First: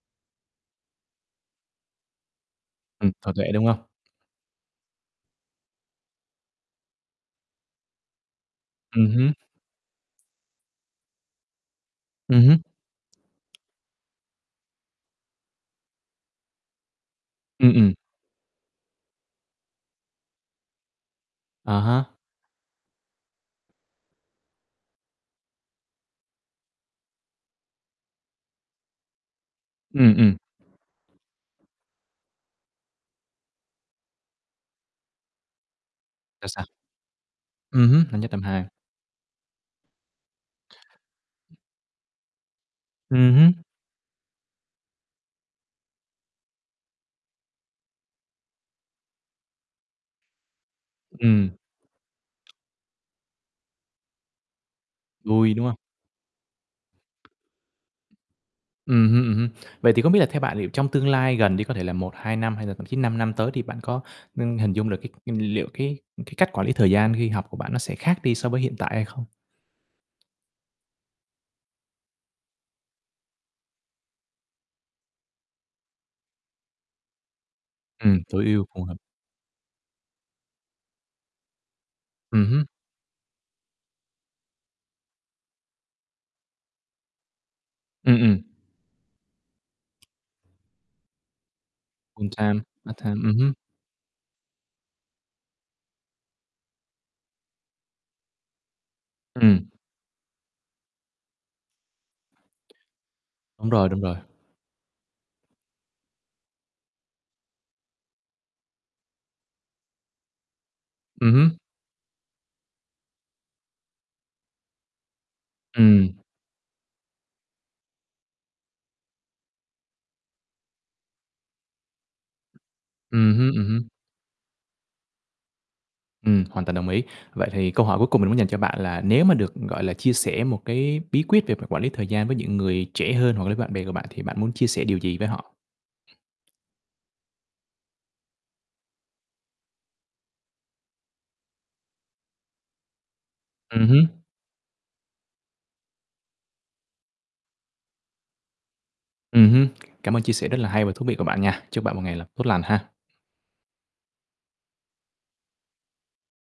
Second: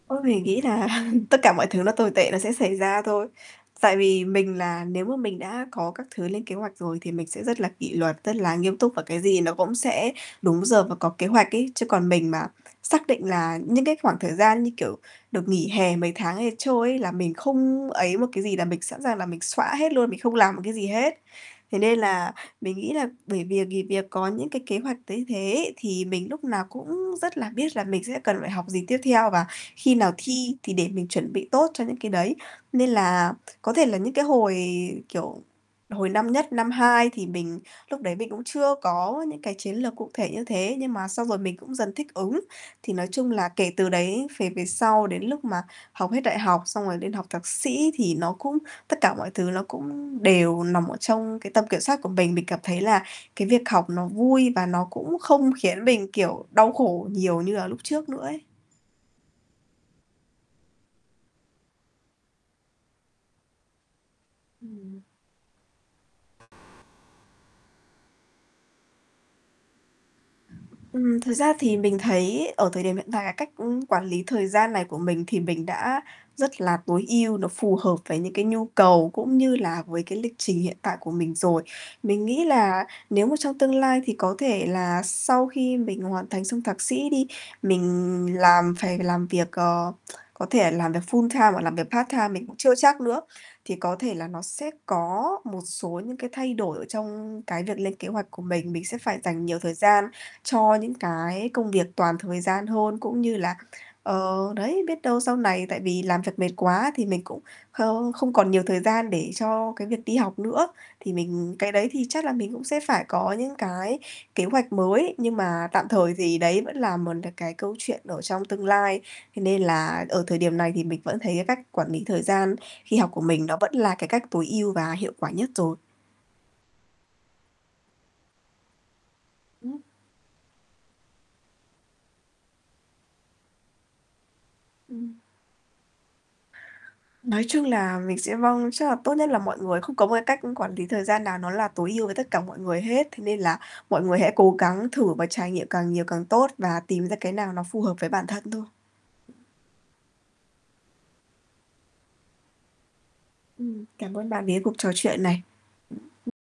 Ôi, mình nghĩ là tất cả mọi thứ nó tồi tệ nó sẽ xảy ra Ừm, thôi. hợp lệ, đúng không? Tại vì mình là nếu mà mình đã có các thứ lên kế hoạch rồi thì mình sẽ rất là kỷ luật, rất là nghiêm túc và Ừm cái hứm. gì nó cũng sẽ đúng giờ và có kế hoạch ấy. Chứ còn mình Ừm mà hứm. xác định là những cái khoảng thời gian như, kiểu, được nghỉ hè mấy tháng ấy trôi ấy, là mình Ừm, không ừm. ấy một cái gì, là mình sẵn sàng là mình xõa hết luôn, mình không làm một cái gì hết. À Thế nên há. là mình nghĩ là bởi vì nghỉ việc có những cái kế hoạch thấy thế, thì mình lúc nào cũng rất là biết là mình sẽ cần phải học gì tiếp theo và khi nào Ừm, ừm. thi, thì để mình chuẩn bị tốt cho những cái đấy. Nên là có thể là những cái hồi, kiểu, hồi năm Là nhất, sao? năm 2 thì mình Ừm lúc hứm, đấy năm mình nhất, năm cũng 2. chưa có những cái chiến lược cụ thể như thế, nhưng mà xong rồi mình cũng dần thích ứng. Thì nói chung Ừm là hứm. kể từ đấy về về sau, đến lúc mà học hết đại học xong rồi lên học thạc sĩ thì nó cũng tất cả mọi thứ nó cũng đều nằm ở trong Ừm. cái tầm kiểm soát của mình. Mình cảm thấy là cái việc học nó vui và nó cũng không Vui, đúng không? khiến mình, kiểu, đau khổ nhiều như là lúc trước nữa ấy. Ừm hưm, ừm hưm. Vậy thì không biết là theo bạn thì trong tương lai gần đi, có thể là 1, 2 năm hay là thậm chí 5 năm tới thì bạn có, ưm, hình dung được Ừm. cái liệu cái cái cách quản lý thời gian khi học của bạn nó sẽ khác đi so với hiện tại hay không? Ừm. Thực ra thì mình thấy ở thời điểm hiện tại là cách, ưm, quản lý thời gian này của mình thì mình đã rất là tối ưu, nó phù hợp Ừm, với những tối cái ưu, nhu phù hợp. cầu cũng như là với cái lịch trình hiện tại của mình rồi. Mình Ừm nghĩ hứm. là nếu mà trong tương lai thì có thể là sau khi mình hoàn thành xong thạc sĩ đi, mình Ừm, ừm. làm phải làm việc, ờ, có thể làm việc full-time hoặc làm việc part-time, mình cũng Full-time, chưa chắc part-time, nữa, ừm hưm. thì có thể là nó sẽ có một số những cái thay đổi ở trong cái việc lên kế hoạch của mình. Mình sẽ phải dành nhiều Ừm. thời gian cho những cái công việc toàn thời gian hơn, cũng như là Đúng rồi, đúng rồi. ờ, đấy, biết đâu sau này tại vì làm việc mệt quá thì mình cũng không không còn nhiều thời gian để cho cái việc đi học nữa, thì Ừm mình hứm. cái đấy thì chắc là mình cũng sẽ phải có những cái kế hoạch mới, nhưng mà tạm Ừm. thời thì đấy vẫn là một là cái câu chuyện ở trong tương lai. Thế nên là ở thời điểm này thì mình vẫn thấy cái cách quản lý thời gian khi học của Ừm mình hứm, nó ừm vẫn hứm. là cái cách tối ưu và hiệu quả nhất rồi. Ừm, hoàn toàn đồng ý. Vậy thì câu hỏi cuối cùng mình muốn dành cho bạn là nếu mà được, Ừm. gọi là, chia sẻ một cái bí quyết về quản lý việc thời gian với những người trẻ hơn hoặc là với bạn bè của bạn thì bạn muốn chia sẻ điều gì Ừm. với họ? Nói chung là mình sẽ, vâng chắc là tốt nhất là mọi người không có một cái cách quản lý thời gian nào nó là tối ưu với tất cả mọi người hết, thế nên là Ừm mọi người hứm. hãy cố gắng thử và trải nghiệm càng nhiều càng tốt và tìm ra cái nào nó phù hợp với bản thân thôi. Ừm hưm, cảm ơn chia sẻ rất là hay và thú vị của bạn nha. Chúc bạn một ngày là tốt lành ha. Ừm. Cảm ơn bạn vì cái cuộc trò chuyện này.